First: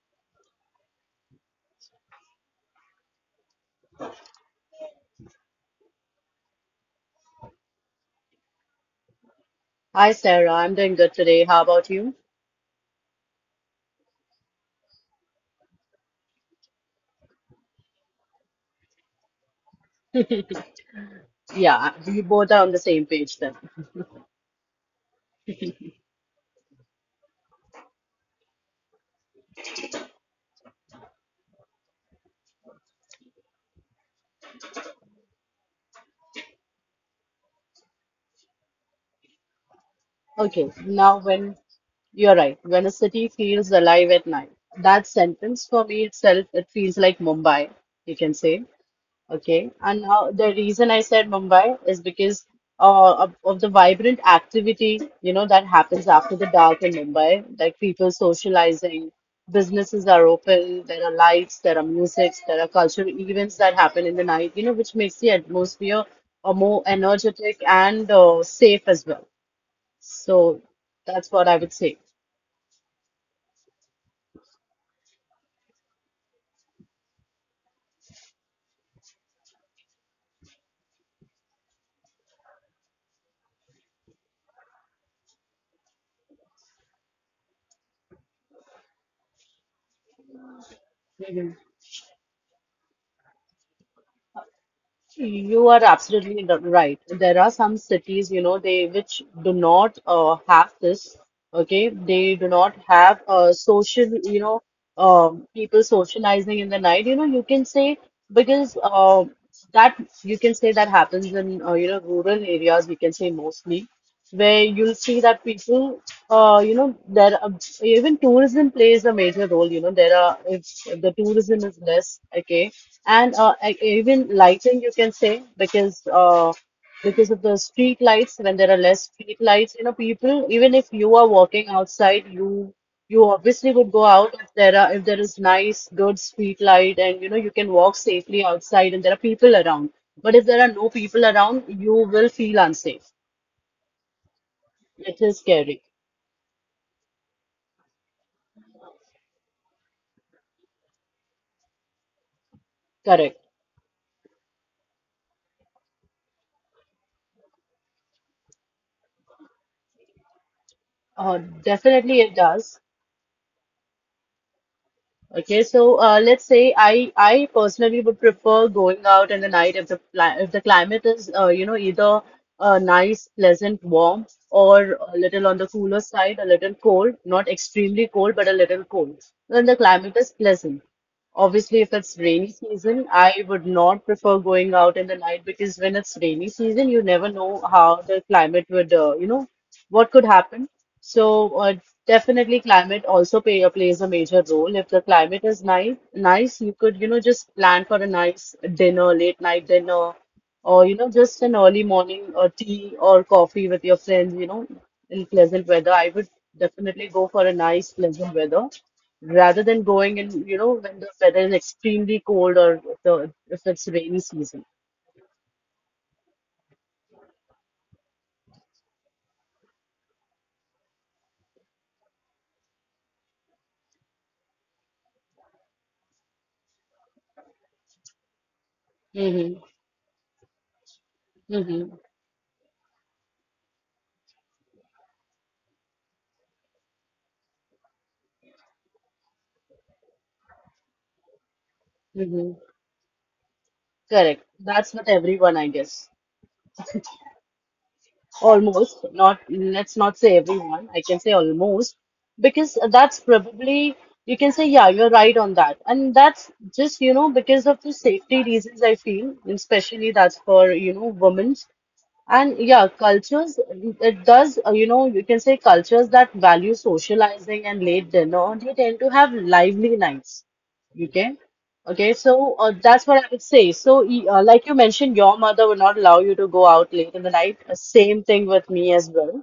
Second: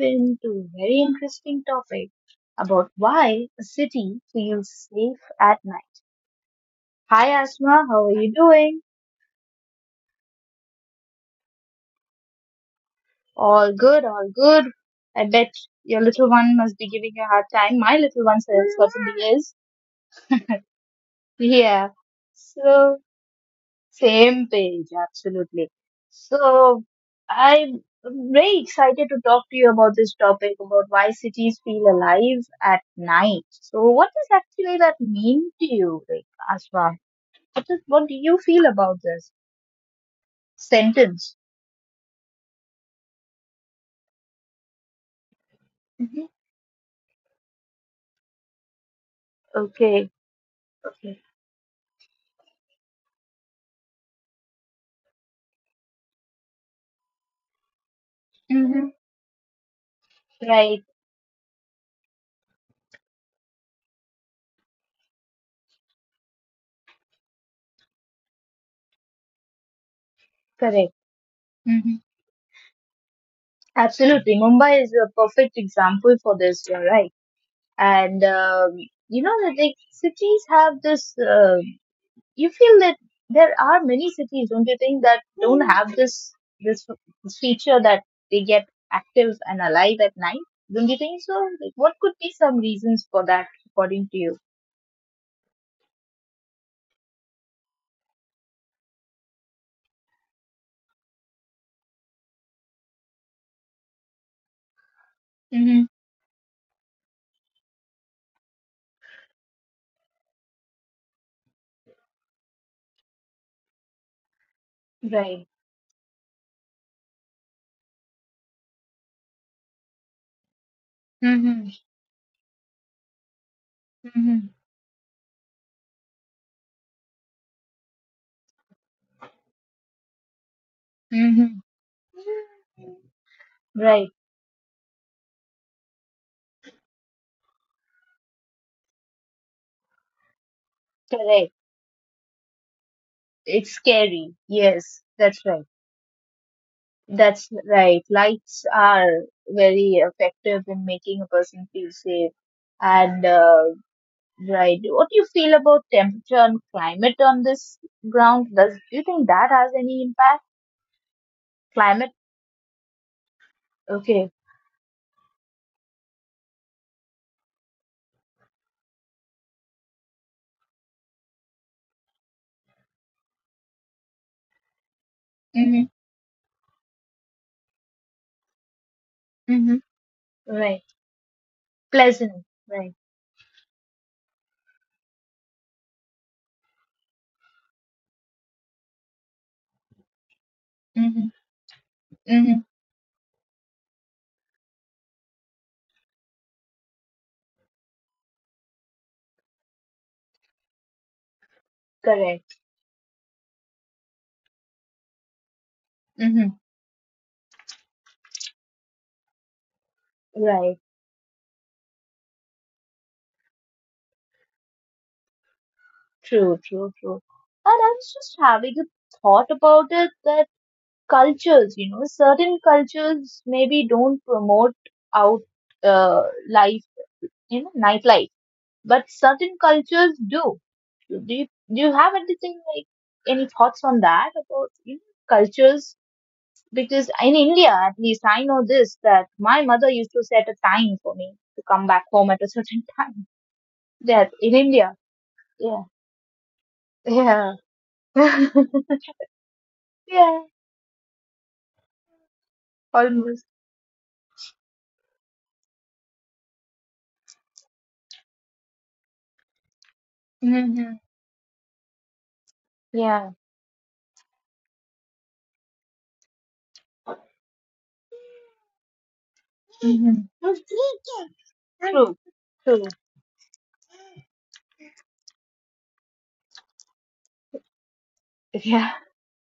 into a very interesting topic about why a city feels safe at night. Hi Asma, how are you doing? Hi, Sarah. I'm doing good today. How about you? All good, all good. I bet your little one must be giving you a hard time. My little one certainly is. Yeah. Yeah, we both are on the So same page then. Same page, absolutely. So I'm very excited to talk to you about this topic about why cities feel alive at night. So what does actually that mean to you, like Asma? What do you feel about this Okay, now sentence? when you're right, when a city feels alive at night, that sentence for me Hmm. itself, it feels like Mumbai, you can say. Okay, and Okay, how the reason I okay. said Mumbai is because of the vibrant activity, you know, that happens after the dark in Mumbai, like people Hmm. socializing, businesses are Right, open, there are lights, there are musics, there are cultural events that happen in the night, you know, which makes the atmosphere more energetic and safe as well. So correct. that's what I would Hmm. say. Absolutely. Mumbai is a perfect example for this, you're right. And you know that like cities have this. You feel that there are many cities, don't you think, that don't, hmm, have this, this feature that they get active and alive at night? Don't you think so? Like, what could be some reasons for that, according to you? You are absolutely right. There are some cities, you know, they which do not have this. Okay, they do not have social, you know, Mm-hmm. people socializing in the night. You know, you can say because that you can say that happens in you know rural areas. We can say mostly where you'll see that Right. people, you know, there are, even tourism plays a major role. You know, there are if the tourism Mm-hmm. is less, okay and even Mm-hmm. lighting you can say because of the street lights when there are less street lights you know people even if you are Mm-hmm. walking outside you obviously would go Right, out if there are if there is nice good street light and you know you can walk safely outside and there are people around but if there are no people correct. around you will feel unsafe. It's scary. Yes, It is that's right. scary. That's right. Lights are very effective in making a person feel safe, and Correct. Right. What do you feel about temperature and climate on this ground? Does Do you think that has any impact? uh, Climate? definitely it does. Okay. Let's say I personally would prefer going out in the night if the if the climate is you know either nice, pleasant, warm, or a little on the Mm-hmm. cooler side, a little cold, not extremely cold, but a little cold. Then Mm-hmm. the climate is Right. pleasant. Obviously, if it's Pleasant. rainy Right. season, I would not prefer going out in the night because when it's rainy season, you never know how the climate would, you know, what could happen. Mm-hmm. So Mm-hmm. definitely, climate also plays a major role. If the climate is nice, nice, you could, you know, just plan for a nice dinner, late night dinner, or you know, just an early morning Correct. tea or coffee with your friends. You know, in pleasant weather, I would Mm-hmm. definitely go for a nice pleasant weather rather than going in, you know, Right. when the weather is extremely cold or if the if it's rainy season. True. True. True. And I was just having a thought about it that cultures, you know, certain cultures maybe don't promote out uh, life, you know, nightlife, but certain Mm-hmm. cultures do. Do you, do Mm-hmm. you have anything like any thoughts on that about, you know, cultures? Because in India, at least, I know this, that my mother used to set a time for me to come back home at a Mm-hmm. certain time. That Correct. in India, That's what everyone, I yeah, guess. yeah, Almost. Not, let's not say yeah, everyone. I can say almost. Because that's almost, probably, you can say, yeah, you're right on that. And that's just, you know, because of the safety reasons, I feel, and especially that's for, you hmm, know, women. And yeah, yeah, cultures, it does, you know, you can say cultures that value socializing and late dinner, they tend to have lively hmm, nights. Okay. Okay. true, So true, that's what I would say. So, like you mentioned, your mother would not allow you to go out late in the night. Same thing with yeah, me as well.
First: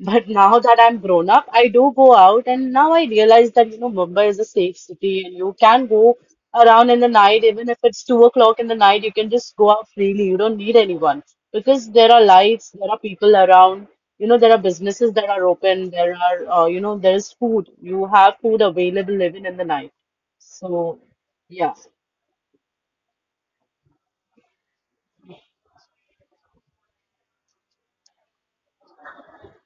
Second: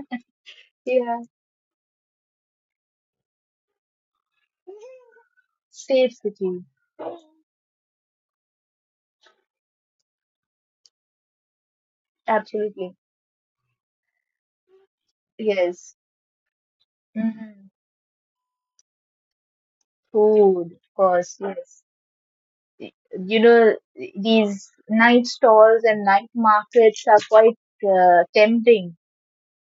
But now that I'm yeah, grown up, I do go out, and now I realize that, you know, Mumbai is a safe city and you can safe go city, around in the night, even if it's 2 o'clock in the night, you can just go out freely. You don't need anyone because there are lights, there absolutely, are people around, you know, there are businesses that are open, yes, there are, you know, there is hmm, food. You have food available even in the night. food, of So, course, yeah, yes. You know, these night stalls and night markets are quite tempting,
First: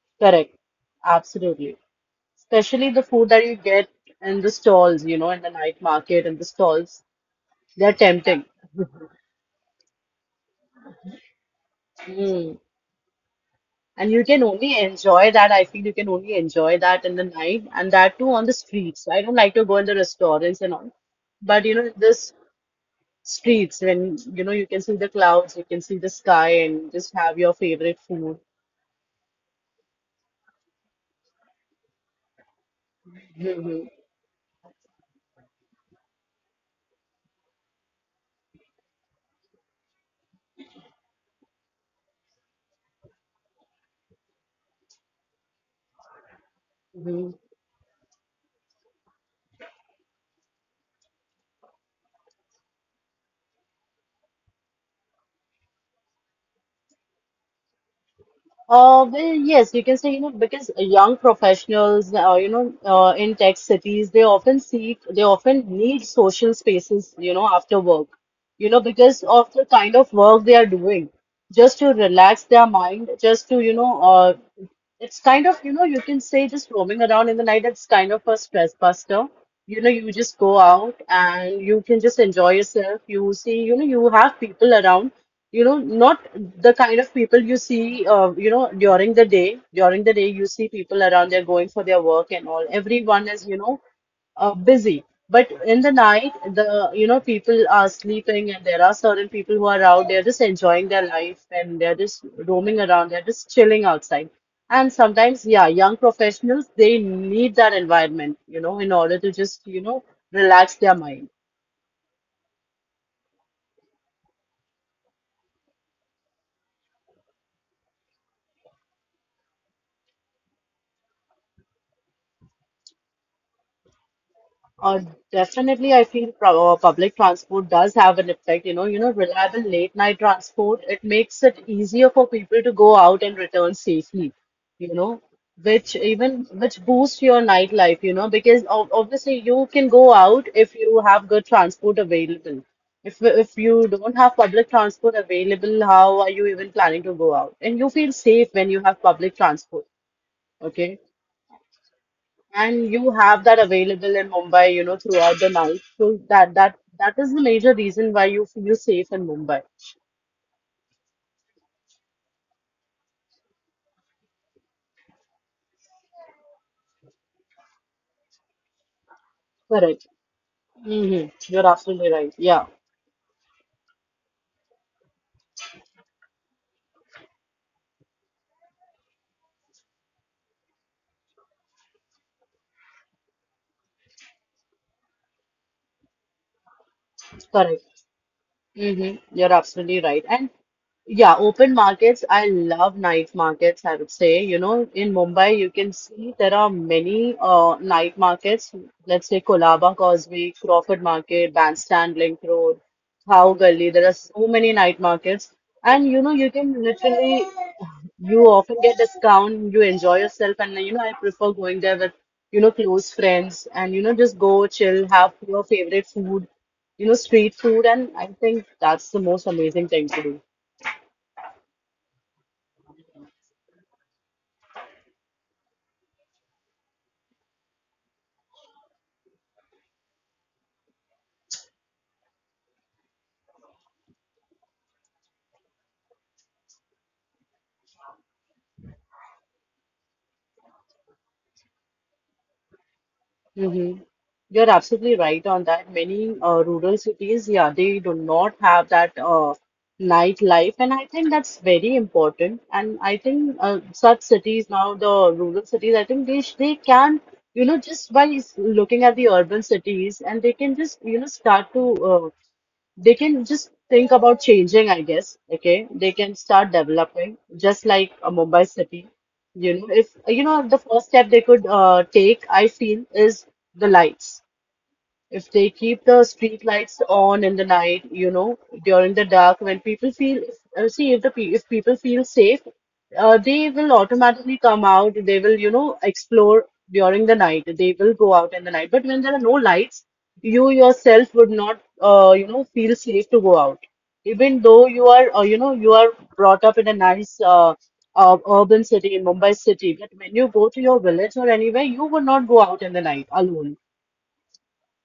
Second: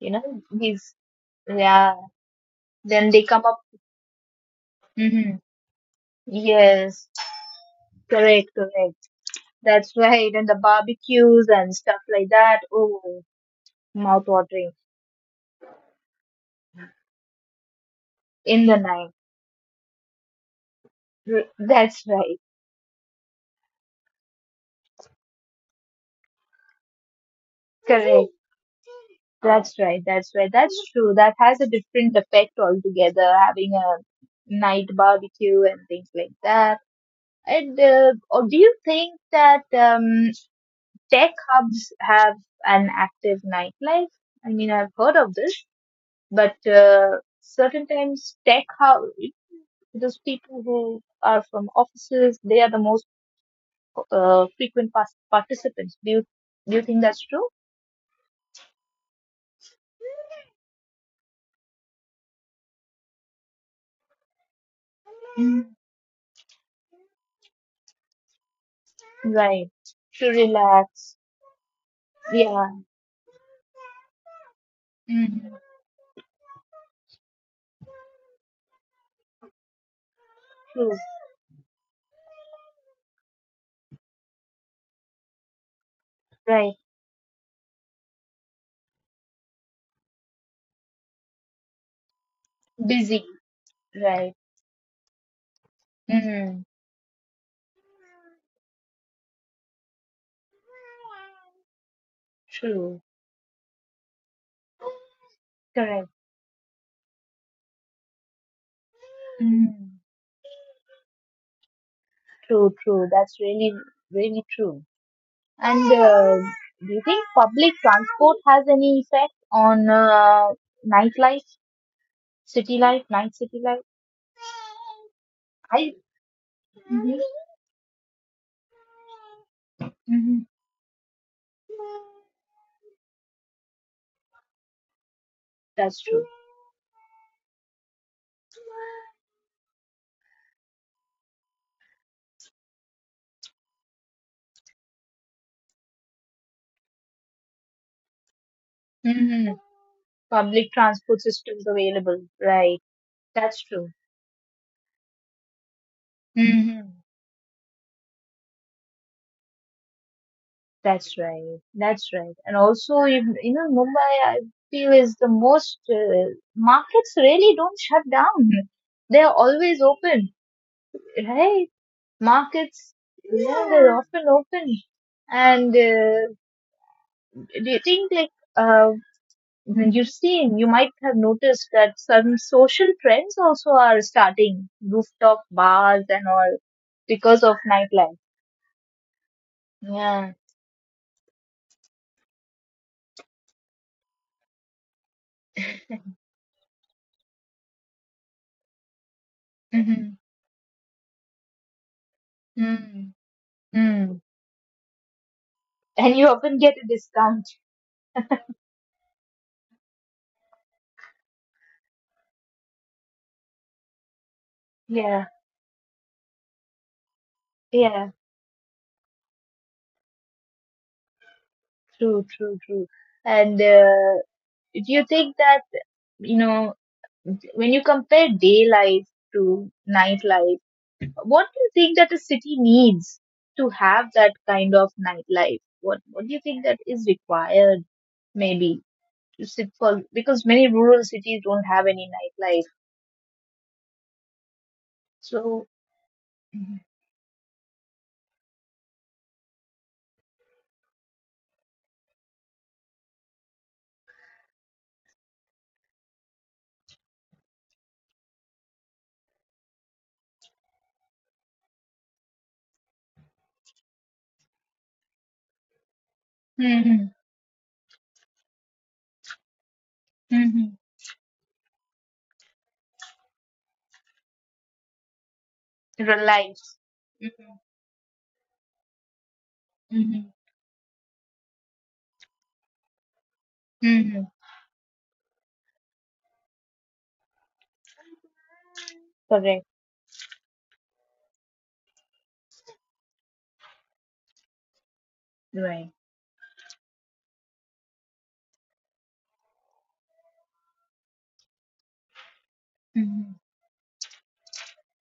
you know correct. these, Absolutely, yeah, especially the then they food come that you up, get in the stalls, you know, hmm, in the night market and the stalls. yes, They're tempting. correct, correct, that's right, and the barbecues and stuff like Mm. that, oh, And mouth you can watering, only enjoy that. I feel you can only enjoy that in the night and that too on the in the streets. night. I don't like to go in the restaurants and all. R- But you know, that's this right, streets when you know you can see the clouds, you can see the sky and just have your favorite correct, food. that's right, that's right, that's true, that has a different effect altogether, having Hmm. a night barbecue and things like that. And Or do you think that tech hubs have an active nightlife? I mean, I've heard of this, but certain times tech hub, those people who are from offices, they are the most frequent participants. Do you think that's true? Well, yes, you can say, you know, because young professionals, in tech cities, they often Mm. need social spaces, you know, after work, you know, because of the Right. kind of To work they are doing, relax. just to relax their Yeah. mind, just to, you know, it's kind Mm. of, you know, you can say just roaming around in the night, it's kind of a stress buster. You know, you just go True. out and you can just enjoy yourself. You see, you know, you have people around, you know, not the Right. kind of people you see, you know, during the day. During the day, you see people around, they're going for their work and all. Busy. Everyone is, you know, Right. Busy. But in the night, Mm. the you know people are sleeping, and there are certain people who are out. They're just enjoying their life, and they're just roaming True. around. They're just chilling outside. And sometimes, yeah, young Correct. professionals they need that environment, you know, in order to just you Mm. know relax their mind. True, true. That's really, really true. And Do you think public transport has any effect on nightlife, city life, night city life? Uh, I. I feel public Hmm. transport does have an effect. You know, reliable late night Hmm. transport, it makes it easier for people to go out and return safely, you know, which That's true. even which boosts your nightlife, you know, because ob obviously you can go out if you have good transport available. If you don't have public transport available, how are you even planning to go out? And you feel safe when you have public Hmm. transport, Public okay? transport systems available. Right. And you have that That's true. available in Mumbai, you know, throughout the night. So that that Hmm. that is the major reason why you feel safe in Mumbai. That's right. That's right. And also, you know, Mumbai, I feel is the most markets really don't shut down. They're always Correct. open, Mm-hmm. You're right? absolutely right. Yeah. Markets, you know, they're often open, and do you think like when you've seen, you might have noticed that some social trends also are starting rooftop bars and all because of Correct. nightlife. Hmm. You're absolutely right. Yeah. And yeah, open markets, I love night markets, I would say. You know, in Mumbai, you can see there are many night markets. Let's say Kolaba Mm-hmm. Causeway, Crawford Market, Bandstand Link Road, Mm-hmm. Thao Gully. There are so many night markets. And And you you know, you often can get a discount, literally, you often get discount, you enjoy yourself. And you know, I prefer going there with, you know, close friends and, you know, just go chill, yeah, have your favorite food, you know, street food, and yeah, I think that's the most amazing thing to do. true, true, true. And Do you think that, you know, when you compare day life to nightlife, what do you think that a city needs to have that kind of nightlife? What do you think that is required? Maybe to sit for, because many rural cities don't have any nightlife. Hmm. You're absolutely right on So, that. Many mm, rural cities, yeah, they do not have that nightlife, and I think that's very important. And I think such cities now, the rural cities, I think they can, you know, just by looking at the urban cities, and they can just, you know, start to uh, they can just think about changing, I guess. Okay, they can start hmm, developing just like a Mumbai city. You know, if you mm, know hmm, the first step they could take, I feel, is the lights. If they keep the street relies. lights on in Mm-hmm. the night, you know, during the dark, when people Mm-hmm. feel, see, if the pe if people feel safe, they will Mm-hmm. automatically come out. They will, you know, explore during the night. They will go out in the night. But when there are no Correct. lights, you yourself would not, you know, feel safe to go out. Even though you are, you Right. are brought up in a nice, urban city in Mumbai city, but when you go to your village or anywhere, you would not go out in the night Mm-hmm. alone.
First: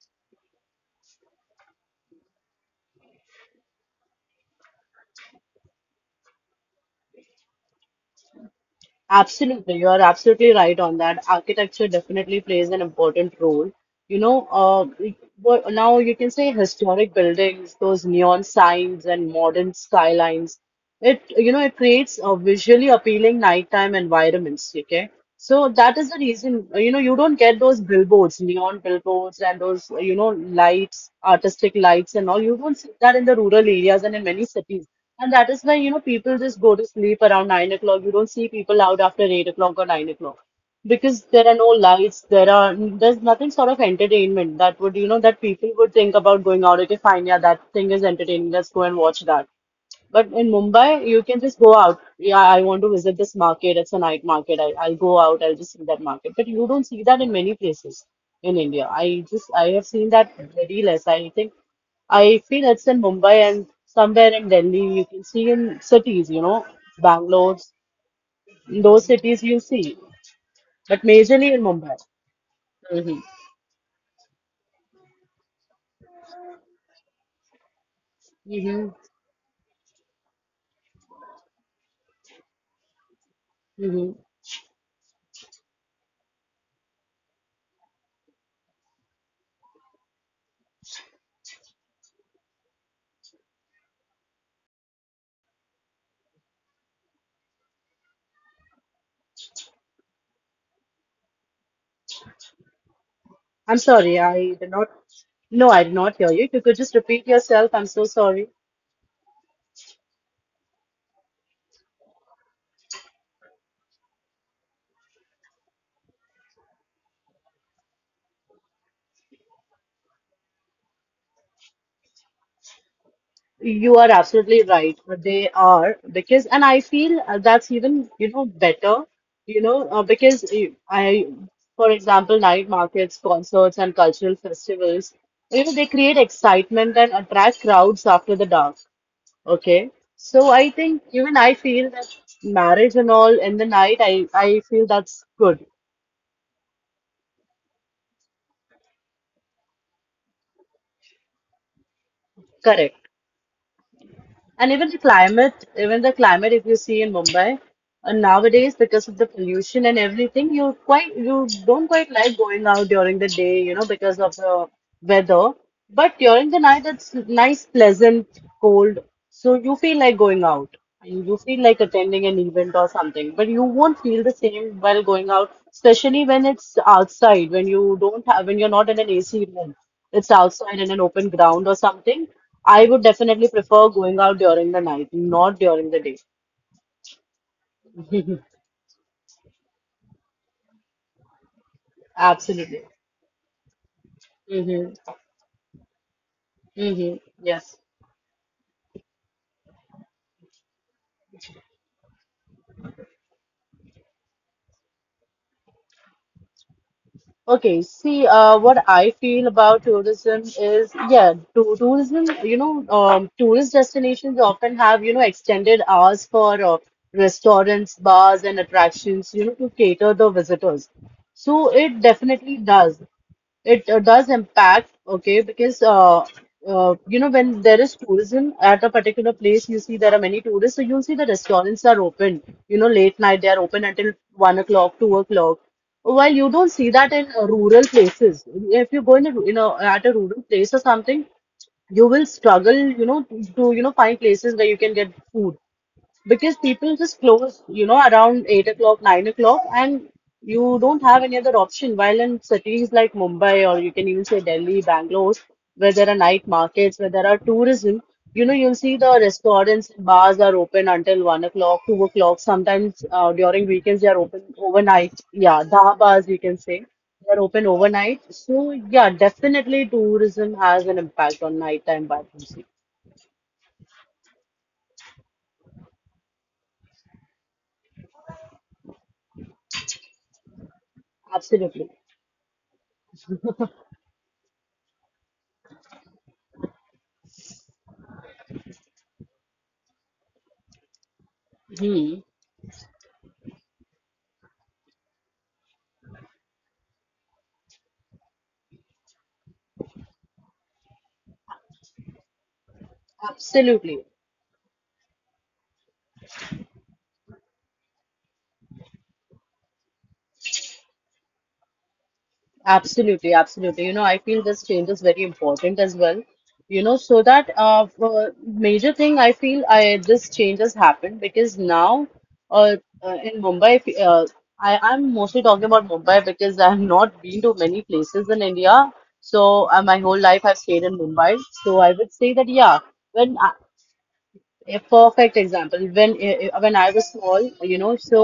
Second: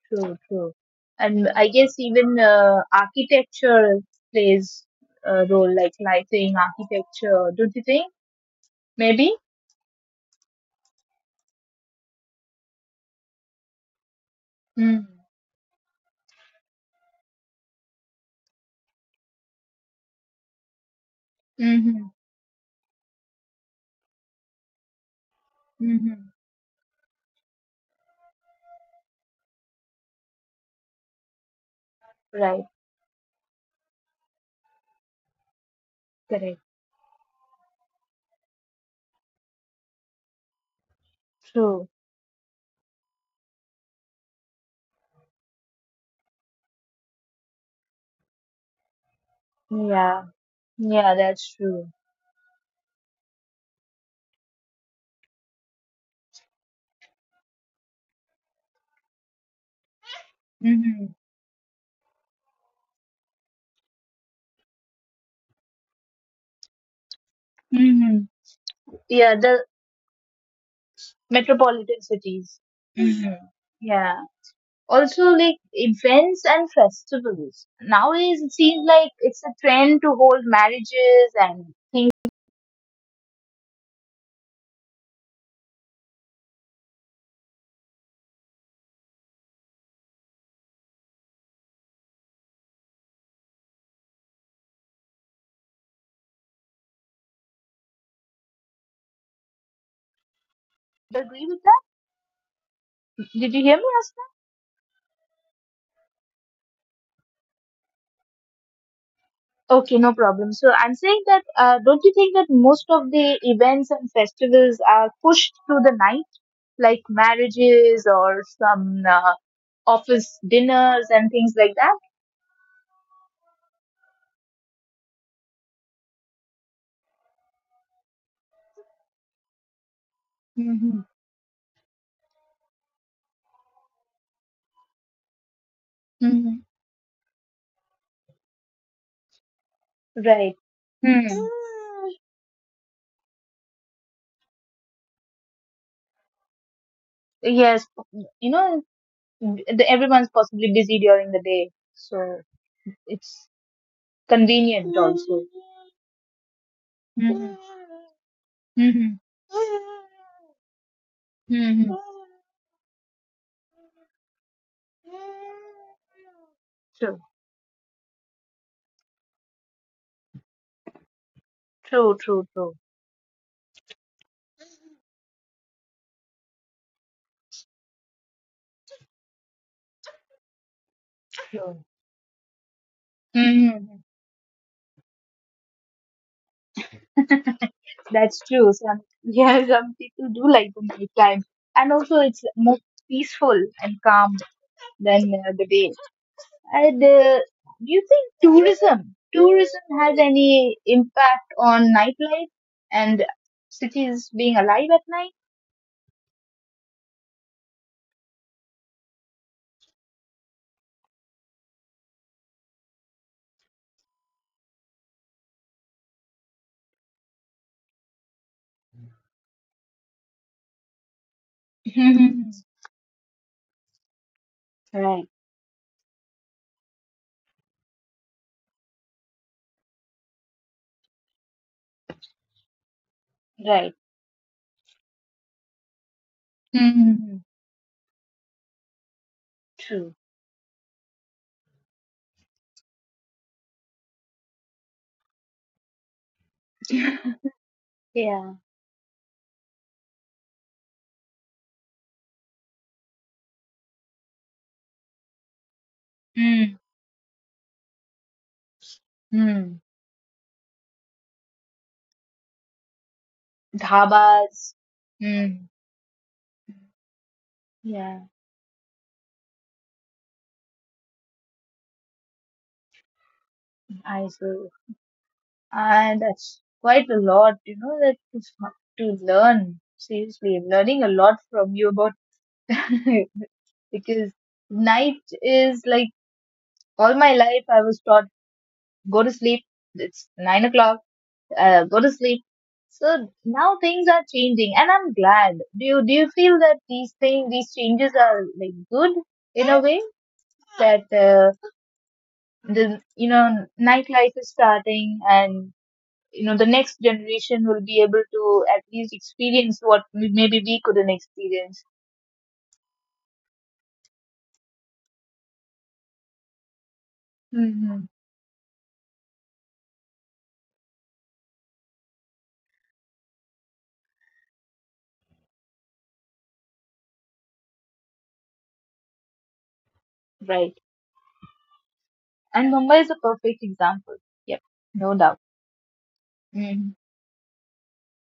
True. True. And I guess even architecture plays a role, like lighting, architecture. Don't you think? Maybe. Absolutely, you are absolutely right on that. Architecture definitely plays an important role. You know, uh, Mm-hmm. Now you can say historic buildings, those neon signs and modern skylines. It, you know, it Mm-hmm. creates a visually appealing nighttime environments, okay? So that is the Mm-hmm. reason, you know, you don't get those billboards, neon billboards, and those, you know, lights, artistic lights, and all. You Right, don't see that in the rural areas and in many cities. And that is why, you know, people correct. just go to sleep around 9 o'clock. You don't see people out after 8 o'clock or 9 o'clock because there are no True. lights. There's nothing sort of entertainment that would, you know, that people would think about going out. Okay, fine, yeah, that thing is entertaining. Let's go and watch that. Yeah, But in Mumbai, yeah, you can that's just go true. out. Yeah, I want to visit this market. It's a night market. I'll go out. I'll just see that market. But you don't see that in many places in India. I have seen that very Mm-hmm. less. I think I feel it's in Mumbai and somewhere in Delhi. You can see in cities, you know, Bangalore, Mm-hmm. in those Yeah, cities you the see, but majorly in Mumbai. metropolitan cities. Hmm. Mm-hmm. Yeah. Also, like events and festivals. Nowadays, it seems Hmm. like it's a trend to hold marriages and things. Hmm. Do you agree with that? I'm Did you sorry. hear me, I did Asma? not. No, I did not hear you. If you could just repeat yourself, I'm so sorry. Okay, no problem. So I'm saying that, don't you think that most of the events and festivals are pushed to the night? Like marriages or some office dinners and things like that. You are absolutely right. They are because, and I feel that's even, better, because Mm-hmm. for example, night markets, concerts, and cultural festivals, they create excitement Mm-hmm. and attract crowds after the dark. Okay. So I Right. think even I Hmm. feel that marriage and all in the night, I feel that's good. Yes, you know, the, everyone's possibly busy during the day, so Correct. it's And convenient also. Even the climate, if you see in Mumbai, Mm-hmm. Nowadays because of Mm-hmm. the pollution and everything, you don't Mm-hmm. quite like going out during the day, because of the weather. But during the night, it's True, nice, pleasant, cold, so you feel like going out and you feel like true, attending an true, event true, or something. But you won't feel the same while going out, especially when it's outside, when you're not in an AC room, it's outside in an open ground or true. something. I would definitely prefer Mhm. going out during the night, not during the day. That's true. Some, yeah, some people do like the nighttime, and also it's Absolutely. more peaceful and calm Mm-hmm. than the day. And Mm-hmm. Yes. Do you think tourism has any impact on nightlife and cities being alive at night? Okay. See, what I feel about tourism is, yeah, tourist destinations often have, extended hours for restaurants, bars, and attractions, to cater the visitors. So it definitely Mhm. does. It does impact. Right, Okay, because you know, when there is tourism at a particular place, you see there are many tourists, so you'll see the restaurants are open. You know, late night they are open right. until 1 o'clock, 2 o'clock. While you don't see that in Hmm. Rural places. If you go in a, ru- in a at a True. rural place or something, you will struggle, to find places where you can get food because people just close, around Yeah, 8 o'clock, 9 o'clock, and you don't have any other option. While in cities like Mumbai, or you can even say Delhi, Bangalore, where there are night hmm, markets, where there are tourism, you'll see the hmm, restaurants, bars are open until 1 o'clock, 2 o'clock. Sometimes during weekends, they are open dhabas, overnight. Yeah, hmm, dhabas, you can say. They're open overnight. yeah. So, yeah, definitely tourism has an impact on nighttime vibrancy. I agree. And that's quite a lot, you know, to learn. Seriously, I'm learning a lot from Absolutely. you about because night is like, all my life, I was taught, go to sleep. It's 9 o'clock. Go to Hmm. sleep. So now things are changing, and I'm glad. Do you feel that these things, these changes are like good in a way that the, you know, Absolutely. nightlife is starting, and you know the next generation will be able to at least experience what maybe we couldn't experience. Absolutely, absolutely. You know, I feel this change is very important as well. You know, so that Hmm. Major thing I feel I this change has happened because now uh, in Mumbai, I'm mostly talking about Mumbai because I have not been to many places in India. So my whole life I've Right, stayed in Mumbai. So I would say that and yeah, Mumbai is a when perfect example. Yep, a no perfect doubt. example, when when I Hmm. was small,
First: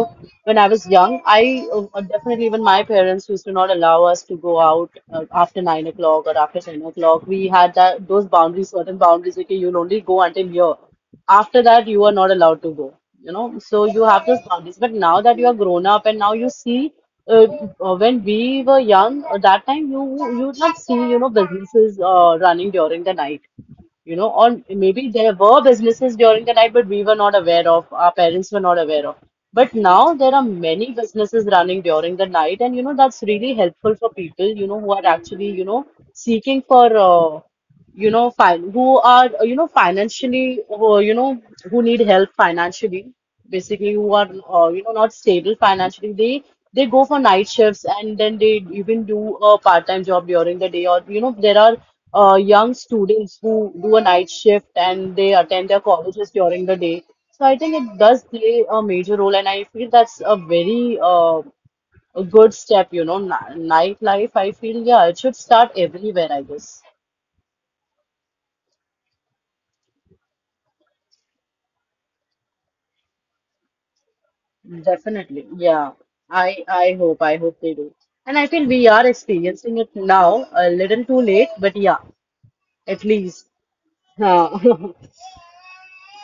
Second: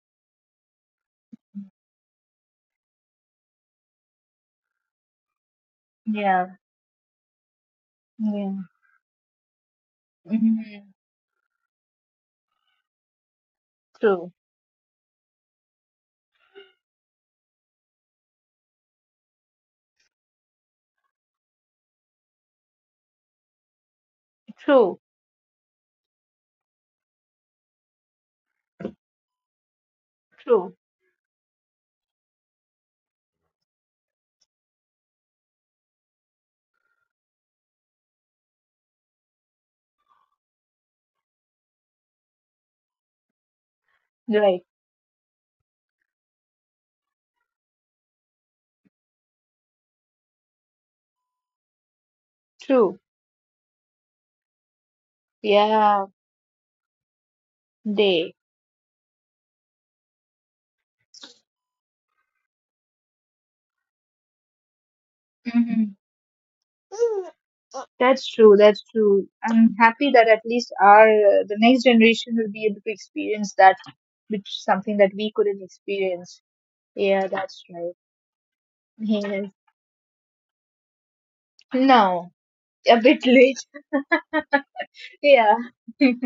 when I was young, I definitely even my parents used to not allow us to go out after 9 o'clock or Yeah. after 10 o'clock. We had that those Yeah. boundaries, certain boundaries. Okay, you'll only go until here, Hmm. after that you are not allowed to go, so you have True, those boundaries. But now that you are grown up and now you see, uh, when we were young, that time, you did not see, businesses running during the night, or true, maybe there were businesses during the night, but we were not aware of, our parents were not aware of. But now there are true. many businesses running during the night, and that's really helpful for people, who are actually, seeking for fine, who are, financially, who need help financially, basically, who are, Right, not stable financially. They go for night shifts and then they even do a part-time job during the day. Or, there are young true. students who do a night shift and they attend their Yeah, colleges during the day. So I think it does day. play a major role, and I feel that's a very a good step, nightlife. I feel, yeah, it should start Hmm. everywhere, I guess. That's true, that's true. I'm happy that at least our the next generation will be able to experience that, which is something that we Definitely. couldn't Yeah. experience. I I hope Yeah, I hope that's they right. do. And I feel we are Yes. experiencing it now, a little too late, but yeah, Now, a at bit least. late. Uh, Yeah.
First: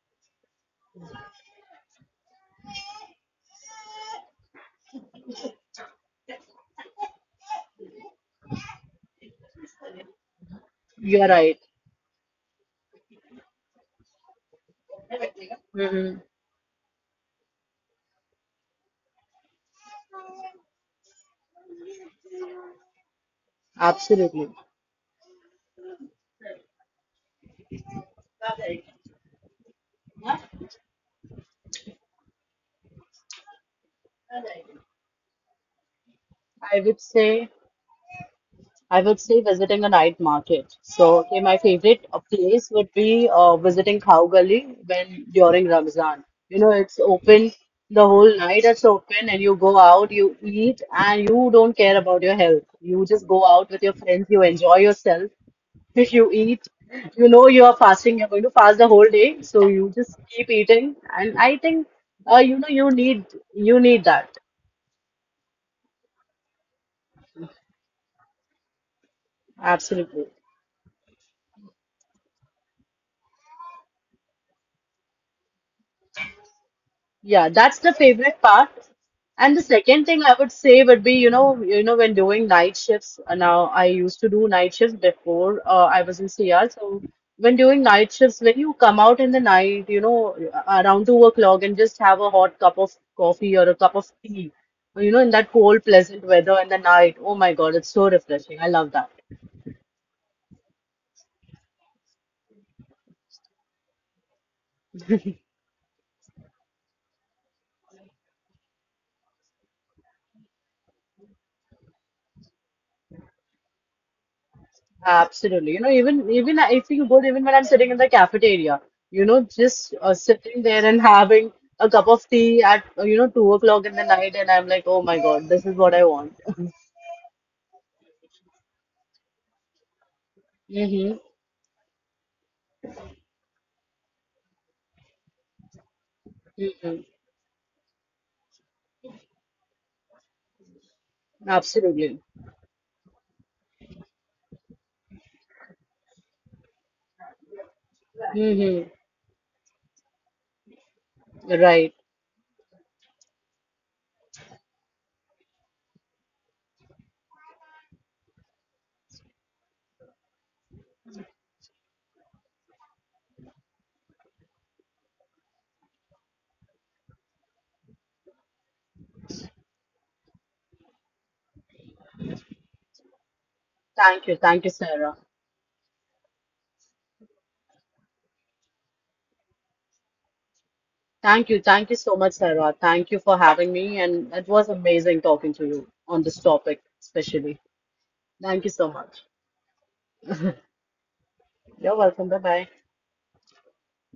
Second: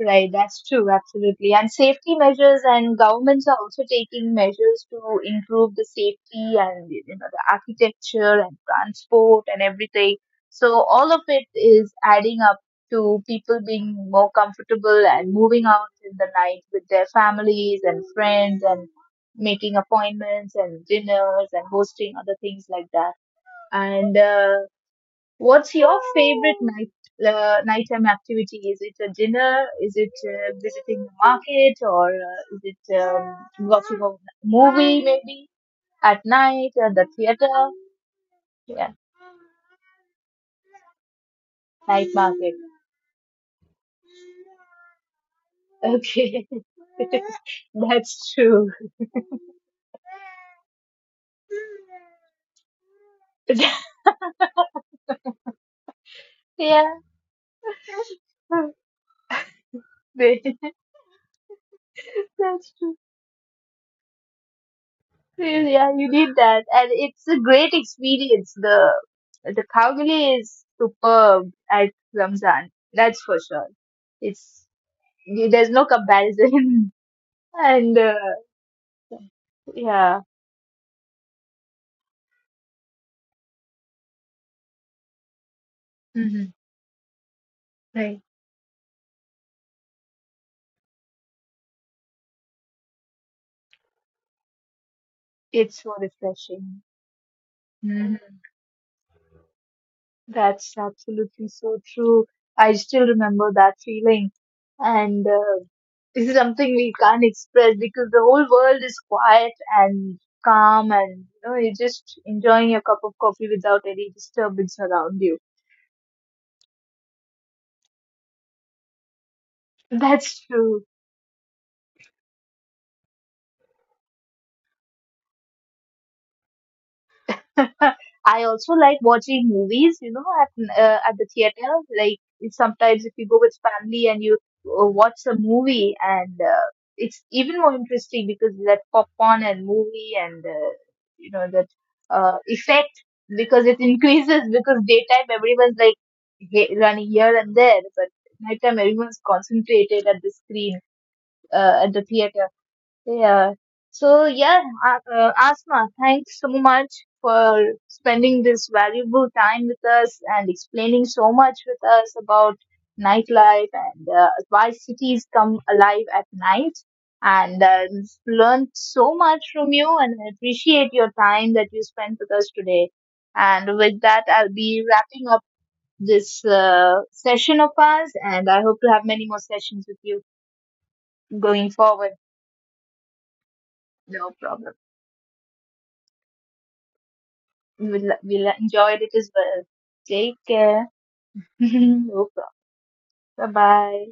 Right, that's true, absolutely. And safety measures and governments are also taking measures to improve the safety, and you know the architecture and transport and everything. So all of you're it right. is adding up to people being more comfortable and moving out in Hmm. the night with their families and friends, and making appointments and dinners and hosting other things like that. And Absolutely. What's your favorite night nighttime activity? Is it a dinner? Is it visiting the market, or is it watching a movie maybe at night I at would the say. theater? Yeah, I would say visiting a night market. So, okay, my favorite night market. place would be visiting Khao Gali when during Ramzan. Okay, You know, it's open the that's whole night, true. it's open, and you go out, you eat, and you don't care about your health. You just go out Yeah, with your friends, you enjoy yourself. If you eat, you know you are fasting, you're going to fast the whole day, so you just keep eating. And I think, uh, you know, that's you need you need that. true. Yeah, you need that, and it's a great experience. The Absolutely. Kalgoorlie is superb at Ramzan. That's for sure. It's, there's no comparison. Yeah, that's the and favorite part. And the second Yeah, thing I would say would be, when doing night shifts. Now, I used to do night shifts before I was in hmm, CR. So when doing night right. shifts, when you come out in the night, around 2 o'clock and just have a hot cup of coffee or a cup of tea, in that It's cold, so pleasant weather in the refreshing, night. Oh my God, it's so hmm, refreshing. I love that. that's absolutely so true. I still remember that feeling, and this is something we can't express because the whole world is quiet and calm, and you know you're just enjoying your cup of coffee without any disturbance around you. Absolutely. Even if you go, even when I'm sitting in the cafeteria, just That's sitting there true. and having a cup of tea at 2 o'clock in the night, and I'm like, oh my God, this is what I want. I also like watching movies, you know, Mm-hmm. at the theater. Like sometimes if you go with family and you watch a movie, and it's even more interesting because that popcorn and movie and you know that Absolutely. Effect, because it increases, because daytime everyone's like running here and there, but nighttime Mm-hmm. everyone's concentrated at the screen Right. at the theater. Yeah. So yeah, Asma, thanks so much for spending this valuable time with us and explaining so much with us about nightlife and why cities come alive at night. And Learned so much from you, and I appreciate your time that you spent with us today. And with that, Thank you. I'll Thank you, be Sarah. wrapping up this session of ours, and I hope to have many more sessions with you Thank you. going Thank you forward. so much, Sarah. Thank you for having me, and No it was problem. amazing talking to you on this topic, especially. We'll Thank you so enjoyed it much. as well. Take care. You're welcome. No Bye problem. bye. Bye bye.